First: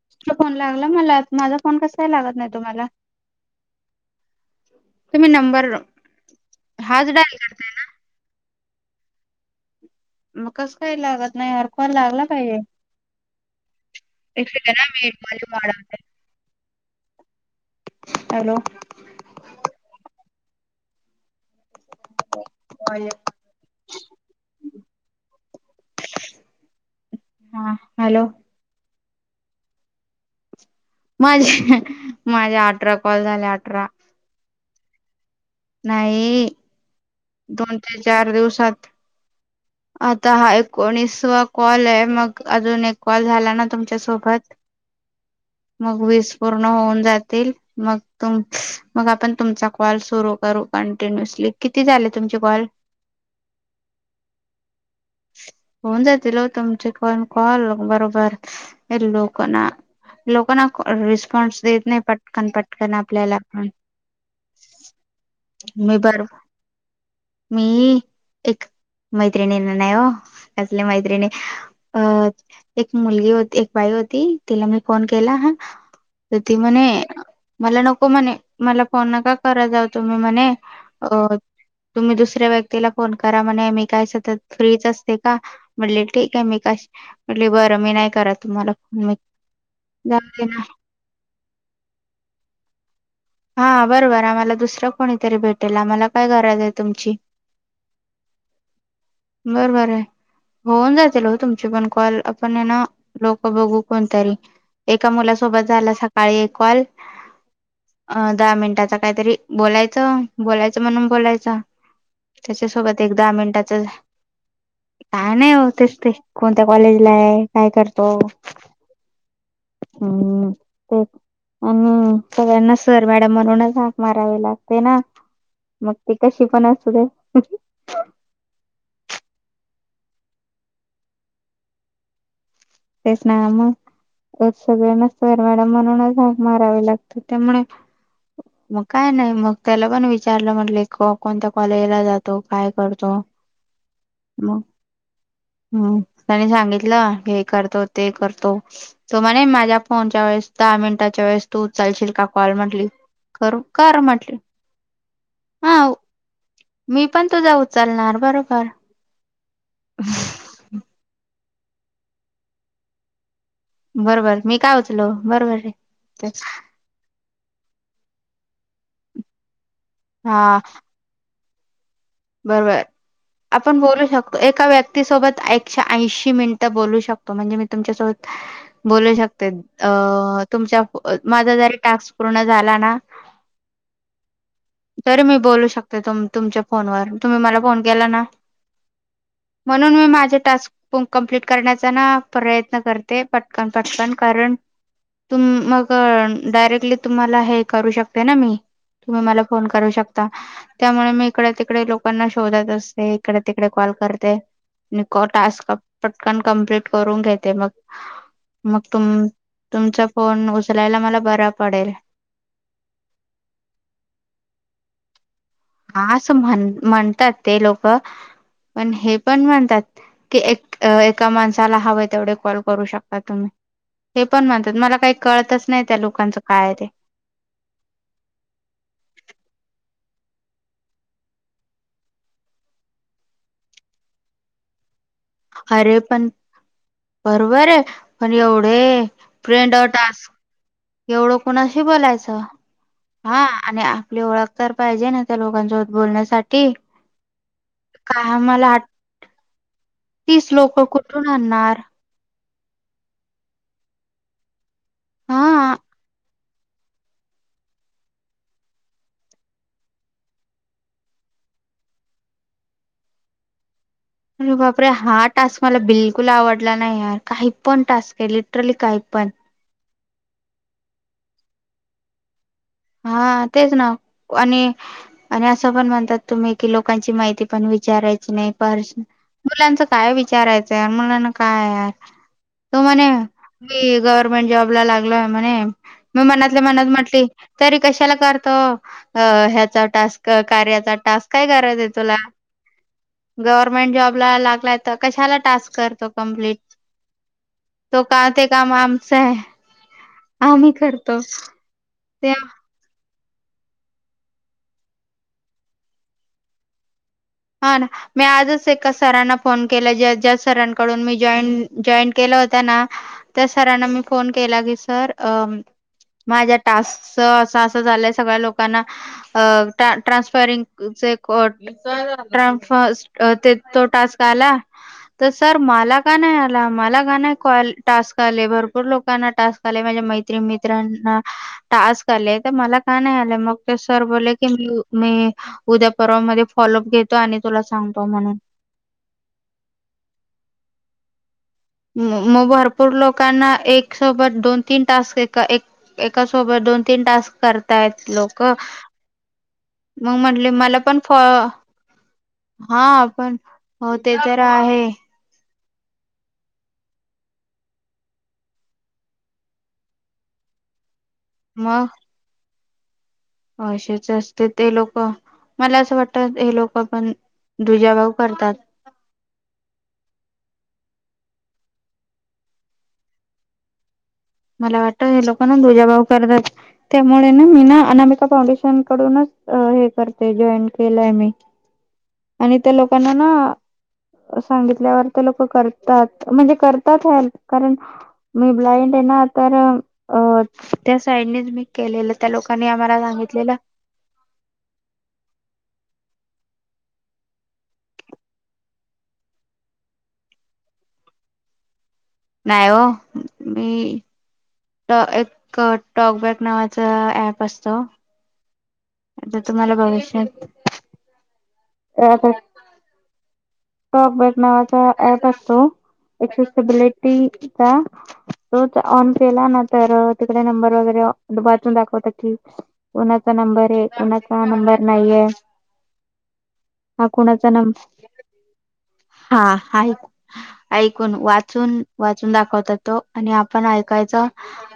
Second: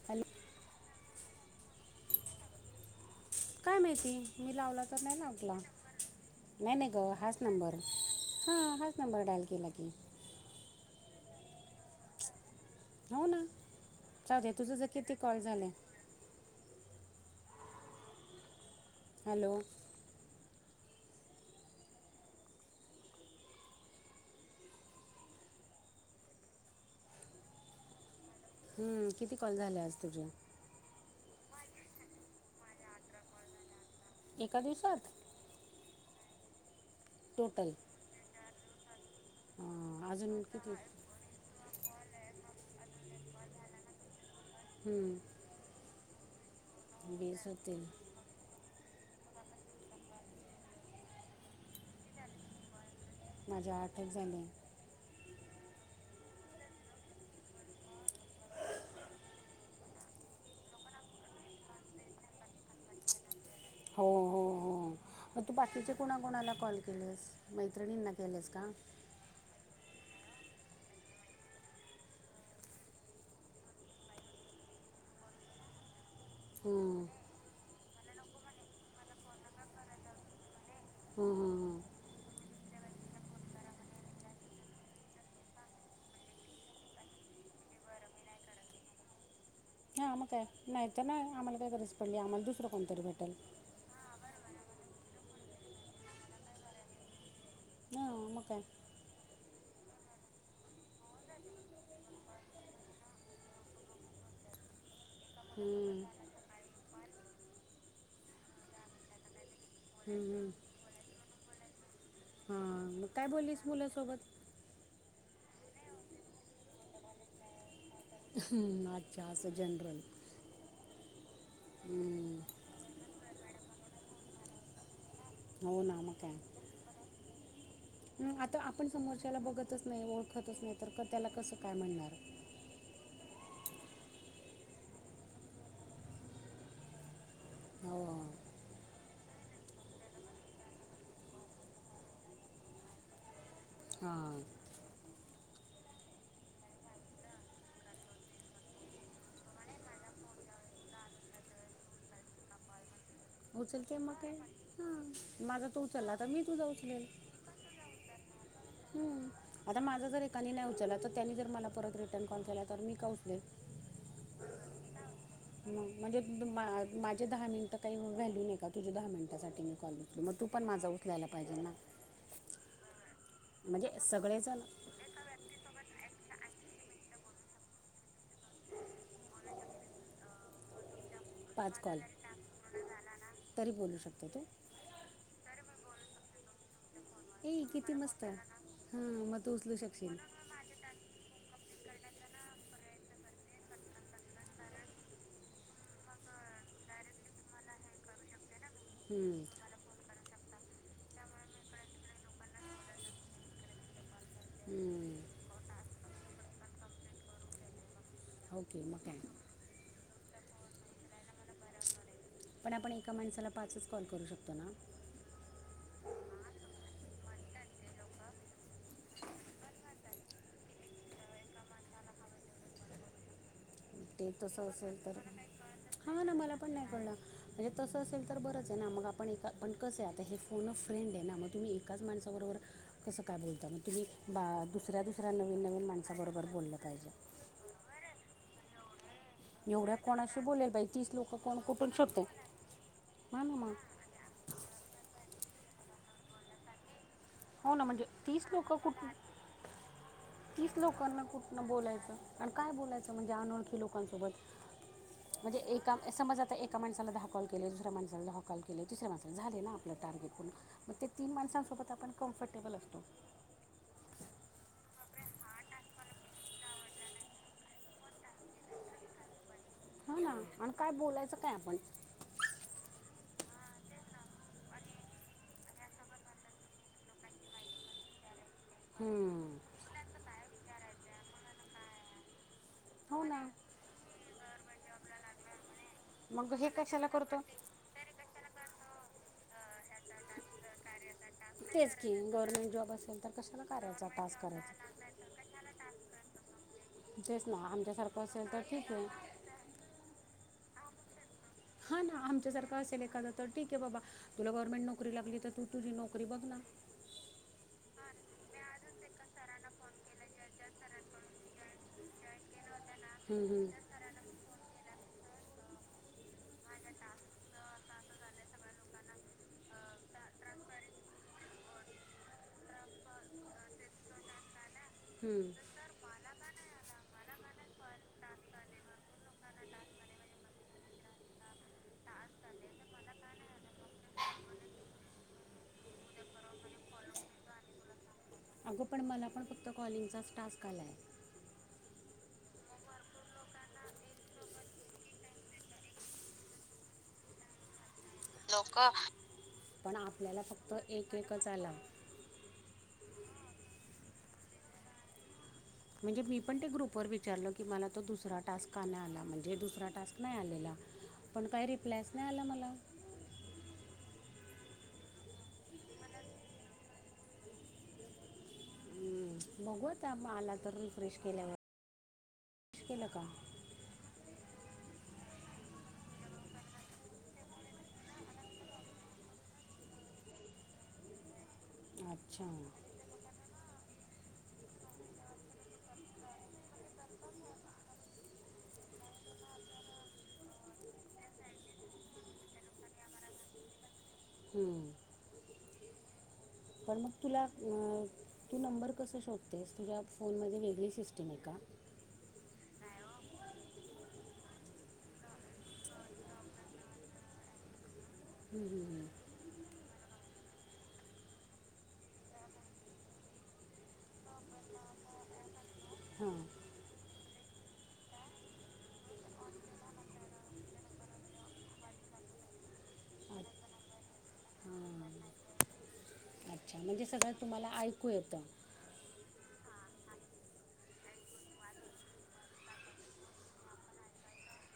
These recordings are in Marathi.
खॅ. फोन लागला मला माझा फोन कसा लागत नाही तुम्हाला काय माहिती मी लावला तर नाही तुम्ही लाकला नंबर नाही नाही ग डायल हाच करताय नंबर हा हाच नंबर डायल केला की मग कसं काही लागत नाही हरखर लागला पाहिजे. हो ना, एक चालेल सेकंड तुझं तर हा मी किती कॉल व्हॉल्यूम झाले? वाढवते हॅलो! हॅलो! [unintelligible] [unintelligible] हा, हॅलो! हम्म, किती कॉल झाले आज तुझे? माझे [unintelligible] माझे अठरा कॉल झाले अठरा. एका दिवसात. नाही, दोन ते चार दिवसात. हा. आता हा एकोणीसवा कॉल आहे मग, अजून एक कॉल झाला ना तुमच्यासोबत हम्म, मग वीस पूर्ण होऊन जातील, होतील मग तुम-मग आपण तुमचा कॉल सुरू करू, कंटिन्युअसली किती झाले तुमचे कॉल? माझे आठचं झाले. [unintelligible] होवून जातील, ओ तुमचे पण कॉल बरोबर लोक ना लोकांना रिस्पॉन्स देत नाही, पटकन पटकन आपल्याला. पण हो हो हो, म तू बाकीचे मी कुणा बर कुणाला कॉल केलेस? मी मैत्रिणींना केलेस का एक मैत्रिणींना नाही ओ, कसले मैत्रिणी अ एक मुलगी होती, एक बाई होती तिला मी फोन केला हा तर ती म्हणे, हं, मला नको म्हणे, मला फोन नका करत जाऊ तुम्ही म्हणे. अ हं, हं, हं. तुम्ही दुसऱ्या व्यक्तीला फोन करा म्हणे, मी काय सतत फ्रीच असते का? म्हटले ठीक आहे, मी कश- म्हटले बरं मी नाही करत तुम्हाला फोन मी हा मग जाऊ काय दे ना नाही तर ना, आम्हाला काय गरज पडली आम्हाला दुसरं कोणतरी भेटेल. हा, बरोबर आम्हाला दुसर कोणीतरी भेटेल आम्हाला काय गरज आहे तुमची. हा आ, मग काय? बरोबर आहे. होऊन जातील ओ, तुमचे पण कॉल आपण हाय ना लोक बघू कोणी तरी. एका मुलासोबत झाला हम्म, सकाळी एक काँल. अ दहा मिनिटाच काहीतरी बोलायचं, हम्म, हम्म. बोलायचं म्हणून बोलायचं हा त्याच्या सोबत मग एक काय दहा बोललीस मिनिटाच मुलासोबत काय नाही ओ, तेच ते कोणत्या कॉलेज ला आहे? काय करतो? हम्म, अच्छा असं जनरल हम्म, ते आणि सगळ्यांना सर मॅडम म्हणूनच हाक मारावे लागते ना. हो ना, ती मग काय? कशी पण असू दे हम्म, आता आपण समोरच्याला बघतच नाही ओळखतच नाही तर, त्याला कसं काय म्हणणार? तेच ना मग, सगळ्यांना सर मॅडम म्हणूनच मारावे लागत त्यामुळे हो. मग काय नाही मग, त्याला पण विचारलं म्हटले कोणत्या कॉलेजला जातो? काय करतो? हां मग हम्म, त्यानी सांगितलं हे करत तो ते करतो. तो म्हणे माझ्या फोनच्या वेळेस दहा मिनिटाच्या वेळेस तू उचलशील का कॉल म्हटली? करू कर म्हटले. हा, माझा तू उचलला, तर मी तुझा उचलेल. मी पण तुझा उचलणार बरोबर. आता माझा जर, एकानी नाही उचला तर त्यांनी जर मला परत रिटर्न कॉल केला तर, मी का उचलेन? बरोबर मी का उच बरो ह म्हणजे माझे दहा मिनिटं काही व्हॅल्यू नाही का तुझ्या दहा मिनिटा मी कॉल घेतली मग तू हा पण माझा िक वयला पाहिजे ना बरोबर आपण म्हणजे बोलू शकतो. सगळेजण एका व्यक्ती ती सोबत एकशे ऐंशी मिनिटं बोलू शकतो म्हणजे मी तुमच्यासोबत बोलू शकते अ तुमच्या माझा जरी पाच कॉल टास्क पूर्ण झाला ना.. तरी बोलू शकतो तू तरी मी बोलू शकते त तुमच्या फोनवर. तुम्ही मला ए फोन किती केला ना, मस्त हां मग तू उचलू म्हणून मी शकशील माझे टास्क प कंप्लीट करण्याचा ना प्रयत्न करते पटकन पटकन कारण तु मग डायरेक्टली तुम्हाला हे करू शकते ना मी तुम्ही मला हम्म, करू शकता त्यामुळे मी इकडे तिकडे लोकांना शोधत असते. इकडे तिकडे कॉल करते. आणि हम्म. टास्क पटकन कंप्लीट करून घेते मग. मग ओके तुम काय तुमचा फोन उचलायला मला बरा पडेल. पण आपण एका माणसाला पाचच कॉल करू शकतो ना... हा असं म्हण म्हणतात ते लोक पण हे पण म्हणतात की एक एका माणसाला हवें तेवढे कॉल करू शकता तुम्ही ते पण तसं म्हणतात मला असेल काही तर कळतच नाही त्या हां ना लोकांचं मला काय पण आहे नाही ते. कळलं म्हणजे तसं असेल तर बरंच आहे ना! मग आपण... एका पण कसं आहे, आता हे फोन फ्रेंड आहे ना, मग तुम्ही एकाच माणसाबरोबर... कसं काय बोलत मग तुम्ही? बा दुसऱ्या- दुसऱ्या, नवीन- नवीन अरे पण माणसाबरोबर बोललं पाहिजे. बरोबर आहे आणि एवढे फ्रेंड अ एवढ्या टास्क कोणाशी बोलेल बाई तीस लोक एवढं कोण कोणाशी कुठून शोपते ह बोलायचं हा ना म आणि आपली ओळख तर पाहिजे ना, त्या लोकांसोबत बोलण्यासाठी हो ना म्हणजे काय तीस मला लोकं कुठे तीस तीच लोक लोकांना कुठून कुठनं आणणार बोलायचं आणि काय बोलायचं म्हणजे अनोळखी लोकांसोबत. म्हणजे हा एकाम समज आता एका माणसाला दहा कॉल केले दुसऱ मासाला दहा कॉल केलेिसऱ्या माणसाला झाले ना आपलं टार्गेट पूर्ण. मग ते तीन माणसांसोबत आपण कम्फर्टेबल असतो. अरे बापरे! हा टास्क मला बिलकुल आवडला नाही यार... काही पण टास्क आहे, लिटरली काही पण! हा ना, आणि काय बोलायचं काय आपण? हा तेच ना आणि आणि असं पण म्हणतात तुम्ही कि लोकांची माहिती पण विचारायची नाही प हम्म. मुलांच काय विचारायचं मुलांना काय? तो म्हणे हो ना मी गव्हर्मेंट जॉब ला लागलोय म्हणे मग मग मनातल्या हे मनात कशाला म्हटली करतो तरी कशाला करतो ह्याचा टास्क कार्याचा टास्क काय करायच आहे तेच की तुला गव्हर्मेंट जॉब असेल तर कशाला गव्हर्मेंट करायचा जॉब ला टास्क लागलाय करायचा तर कशाला टास्क करतो कंप्लीट तेच ना तो आमच्यासारखं का ते असेल तर काम ठीक आमचं आहे ह मी करतो ते आमच्यासारखं असेल एखादां तर ठीक आहे बाबा तुला गव्हर्नमेंट नोकरी लागली तर तू तुझी नोकरी बघ ना हा ना मी आजच एका सरांना फोन केला ज्या ज्या सरांकडून मी जॉईन जॉईन केला होता ना तर हम्म, सरांना मी फोन केला की सर अ माझ्या टास्कच असं असं झालंय सगळ्या लोकांना अ ट्रान्सफरिंग ् तो टास्क आला तर हम्म. सर मला का नाही आला मला का नाही क टास्क आले भरपूर लोकांना टास्क आले म्हणजे मैत्री मित्रांना टास्क आले तर मला का नाही आले मग ते सर बोलले की मी मी उद्या परवा मध्ये फॉलोअप घेतो, आणि तुला सांगतो म्हणे. अगं, पण मला पण फक्त कॉलिंगचाच टास्क आलाय. मग भरपूर लोकांना एक सोबत दोन तीन टास्क एका एका सोबत दोन तीन टास्क करतायेत लोक. क पण मग, आपल्याला म्हटले फक्त मला पण फ एक अ एकच आला हा, आपण हो ते तर आहे. म्हणजे मी पण त्या ग्रुपवर विचारल की, मला तो दुसरा टास्क का नाही आला? म्हणजे दुसरा टास्क नाही आलेला. [inaudible] पण काही रिप्लायच नाही आला मला. असेच असते ते लोक. मला असं वाटतं हे लोक पण दुजाभाव करतात. बघु तर म आला तर, रिफ्रेश केल्यावर. केल का? मला वाटतं, हे लोकना दुजाभाव करतात. त्यामुळे ना, मी ना अनामिका फाउंडेशन कडूनच हे करते जॉईन केलंय मी. अच्छा आणि त्या लोकांना ना सांगितल्यावर तर लोक करतात म्हणजे करतात हेल्प कारण मी ब्लाइंड आहे ना. तर अ त्या साईडनी मी केलेलं, त्या लोकांनी आम्हाला सांगितलेलं हम्म, पण मग, तुला अ तू नंबर कसं शोधतेस तुझ्या फोनमध्ये वेगळी सिस्टम आहे का? नाही ओ, मी ट एक टॉक बॅक नावाच ॲप असतो. ह ह. जर तुम्हाला भविष्यात राहतात. सप बट नावाचा ऍप असतो, हां एक्सेसबिलिटी हा तोच ऑन केला ना तर, तिकडे नंबर वगैरे वाचून दाखवत की कोणाचा अच्छ- नंबर आहे, कोणाचा नंबर हां नाहीये. अच्छा! म्हणजे हा सगळं कुणाचा तुम्हाला नंबर ऐकू येतं. हा, ऐकू ऐकून वाचून वाचून दाखवत तो आणि आपण ऐकायचं.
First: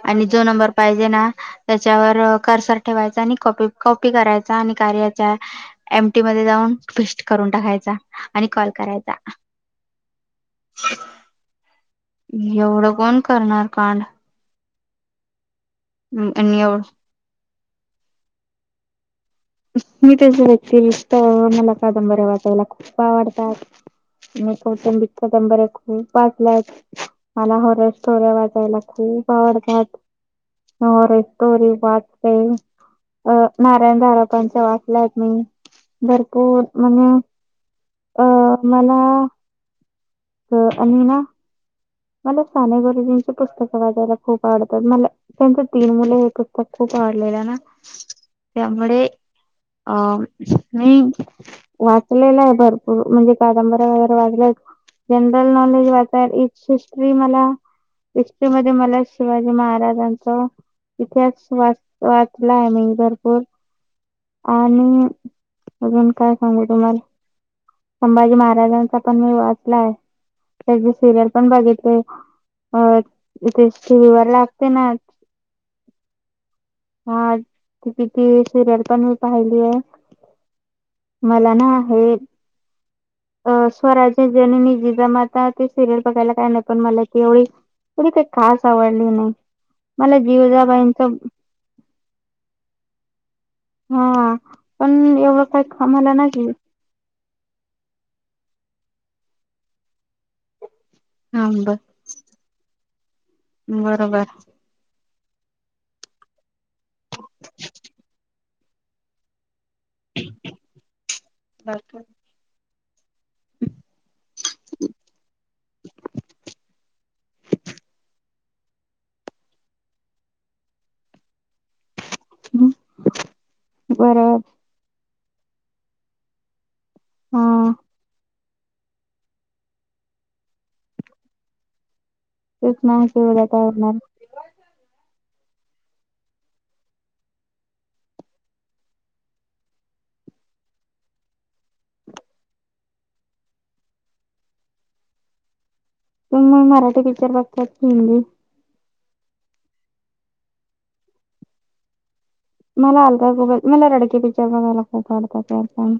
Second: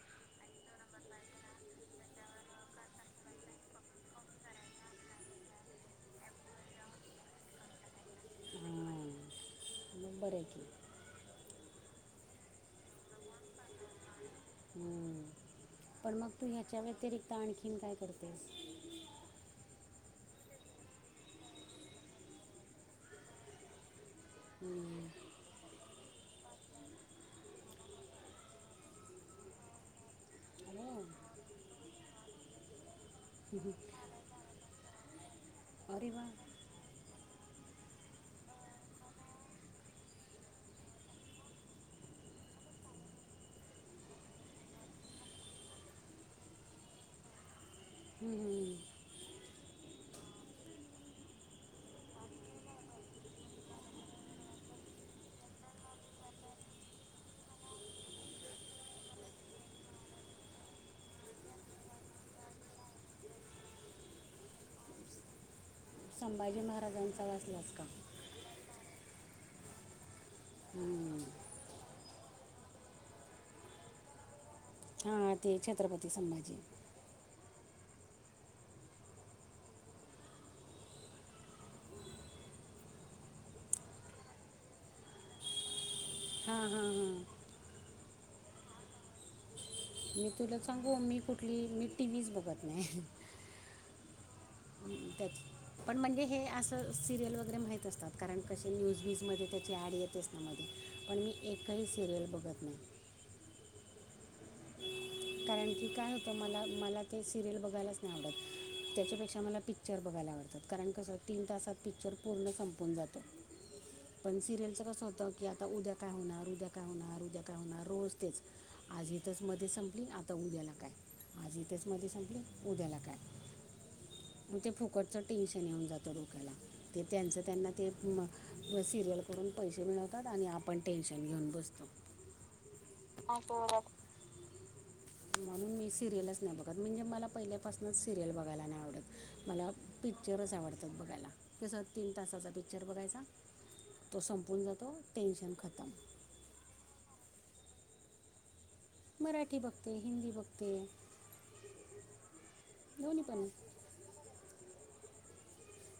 आणि जो नंबर पाहिजे ना त्याच्यावर कर्सर ठेवायचा, आणि कॉप- कॉपी करायचा आणि कार्याच्या एमटी मध्ये जाऊन पेस्ट करून टाकायचा आणि कॉल हां करायचा. मग, बरं हाय की. एवढं कोण करणार कांड? हम्म, पण मग तू आणि ह्याच्या एवढ व्यतिरिक्त आणखीन काय करतेस? मी त्याच्या व्यक्तिरिक्त मला कादंबरी वाचायला खूप आवडतात. मी हम्म. कौटुंबिक कादंबऱ्या खूप वाचल्या आहेत. मला हॉरर स्टोऱ्या वाचायला खूप आवडतात. अरे हाँरर स्टोरी बापरे! अ नारायण धारपांच्या वाचल्यात मी अरे वा हम्म. भरपूर म्हणे अ मला अ आणि ना मला साने गुरुजींची पुस्तकं वाचायला खूप आवडतात, मला त्यांच तीन मुलं हे पुस्तक खूप आवडलेलं ना. हम्म हम्म, त्यामुळे अ नाही वाचलेलं आहे, भरपूर म्हणजे कादंबऱ्या वगैरे वाचल्यात. जनरल नॉलेज वाचाय हि-हिस्ट्री मला हिस्ट्री मध्ये मला शिवाजी महाराजांचं इथिहास वाच वाचलाय मी भरपूर आणि अजून काय संभाजी सांगू तुम्हाला महाराजांचा वाचलाच का? संभाजी महाराजांचा पण मी वाचलाय त्याचे हम्म. सिरियल पण बघितले. अ ते टि व्ही वर लागते ना हां ते छत्रपती संभाजी. हा त किती सिरियल पण मी पाहिली आहे. मला ना हे अ स्वराज्य जननी जिजामाता ते सिरियल बघायला काय नाही हां पण हां मला हां ती एवढी काही खास आवडली नाही. मला मी तुला सांगू जिवजाबाईंच मी कुठली मी टी व्हीच बघत नाही. हा पण एवढं काय सजमला नाही. तर सिरियल वगैरे माहीत असतात कारण कसे न्यूज वीजमध्ये त्याची ॲड येतेच ना मध्ये पण मी हा ब एकही सिरियल बघत नाही. बरोबर. कारण की काय होतं मला मला ते सिरियल बघायलाच नाही आवडत त्याच्यापेक्षा मला पिक पिक्चर बघायला आवडतात कारण कसं तीन तासात बरोबर पिक्चर पूर्ण संपून जातो. पण सिरियलचं कसं होतं की आता उद्या काय होणार, उद्या काय होणार, उद्या काय होणार, रोज तेच. आज ईथच मध्ये संपली आता उद्याला काय? आज ईथच मध्ये संप उद्याला काय, मग ते फुकटच टेन्शन येऊन जातं डोक्याला ते त्यांचं हा त्यांना ते म सिरियलकडून पैसे मिळवतात आणि आपण टेन्शन घेऊन बसतो तेच ना शेवटला काय घटणार? म्हणून मी सिरियलच नाही बघत म्हणजे मला पहिल्यापासूनच सिरियल बघायला नाही आवडत. मला पिक्चरच आवडतात बघायला कस तीन तासाचा पिक्चर बघायचा तो संपून जातो टेन्शन खतम पण मग मराठी पिक्चर बघतात की हिंदी? मराठी बघते, हिंदी बघते. मला दोन्ही अलका पण कबुल मला रडके पिक्चर बघायला खूप आवडतात यार ताई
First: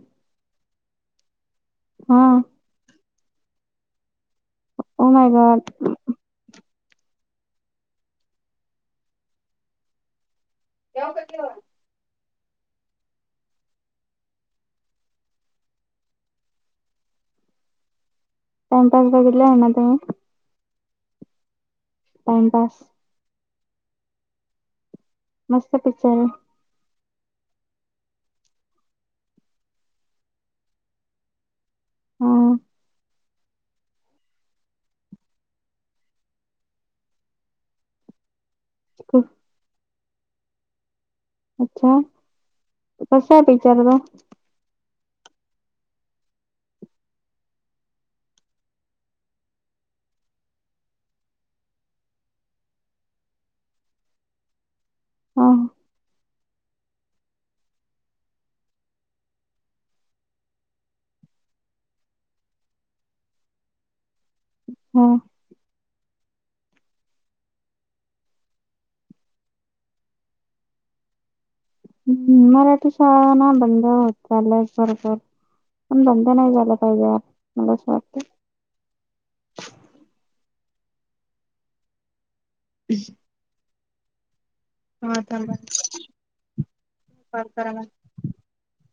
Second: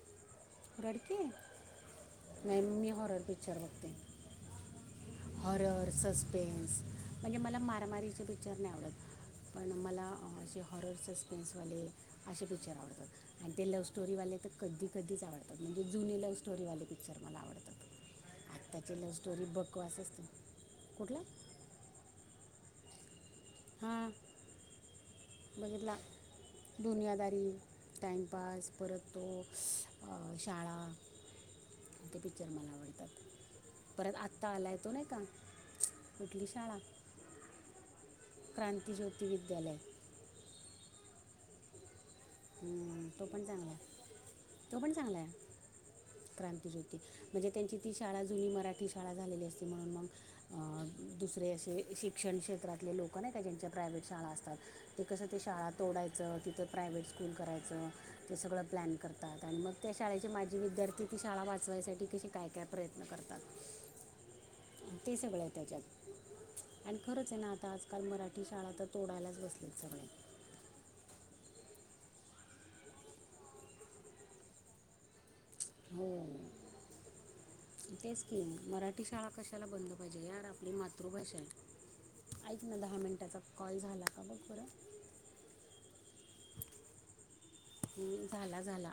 रडके हा नाही मी हॉरर पिक्चर बघते. Oh my god horror, suspense म्हणजे मला मारामारीचे पिक्चर नाही आवडत पण मला असे हॉरर, सस्पेन्सवाले असे पिक्चर आवडतात आणि ते लव्ह स्टोरीवाले तर कधी कधीच आवडतात म्हणजे जुनी लव्ह स्टोरीवाले पिक्चर मला आवडतात आत्ताची टाइमपास लव्ह बघितला स्टोरी आहे ना तुम्ही बकवास असते. कुठला? टाइमपास. हां मस्त बघितला पिक्चर आहे दुनियादारी, टाइमपास परत तो शाळा आणि ते पिक्चर हा मला आवडतात परत आत्ता आला येतो नाही का कुठली शाळा? क्रांती खूप ज्योतिविद्यालय अच्छा हम्म, तो कस आहे पण चांगला पिक्चर? तो पण चांगलाय. क्रांती ज्योती म्हणजे त्यांची ती शाळा जुनी मराठी शाळा झालेली असती म्हणून मग अं दुसरे असे शिक्षण क्षेत्रातले लोक नाही का ज्यांच्या प्रायव्हेट शाळा असतात. ते कसं ते हा शाळा तोडायचं तिथं प्रायव्हेट स्कूल करायच ते सगळं प्लॅन करतात आणि मग त्या शाळेचे माझी विद्यार्थी ती शाळा वाचवायसाठी कशी काय काय करतात प्रयत्न करतात. ह [unintelligible] ते सगळं आहे त्याच्यात. आणि खरंच आहे ना, आता आजकाल मराठी शाळा तर तोडायलाच बसलेत सगळे. हम्म, मराठी शाळा नाही बंद होत, चाललयं सरकार पण हो दंगा नाही झाला पाहिजे, मला असं वाटत. ती मराठी मराठी शाळा कशाला बंद पाहिजे, यार आपली मातृभाषा आहे ऐक ना दहा मिनटाचा कॉल झाला का, बघं बरं? हा, थांबा परत करा म. अम, झाला झाला.